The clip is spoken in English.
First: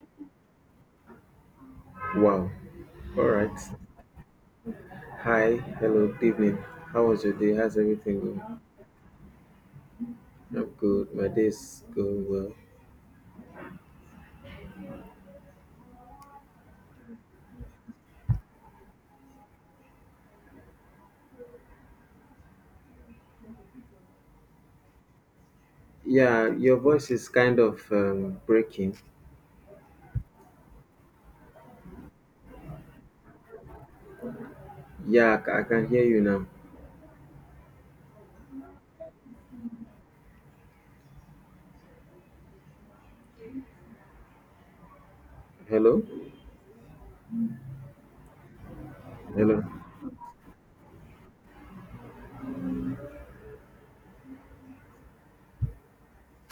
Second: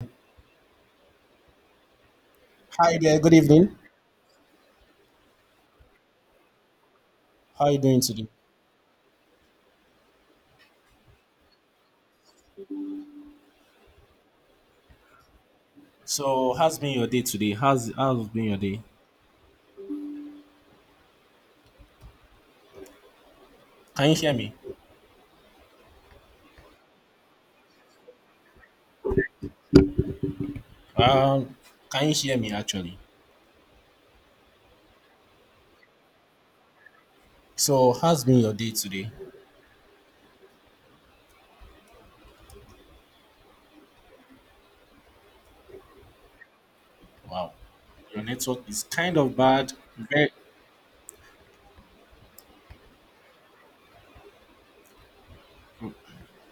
Wow. Hi there, All good right. evening. Hi. Hello. Good evening. How was your day? How are you How's doing everything today? going? I'm good. My day's going well. So, how's been your day today? How's been your day? Can you hear me? Yeah, your voice is kind of breaking. Um, can you hear me actually? Yeah, I can hear you now. So, how's been your day today? Hello. Wow, your network is kind of Hello. bad. Very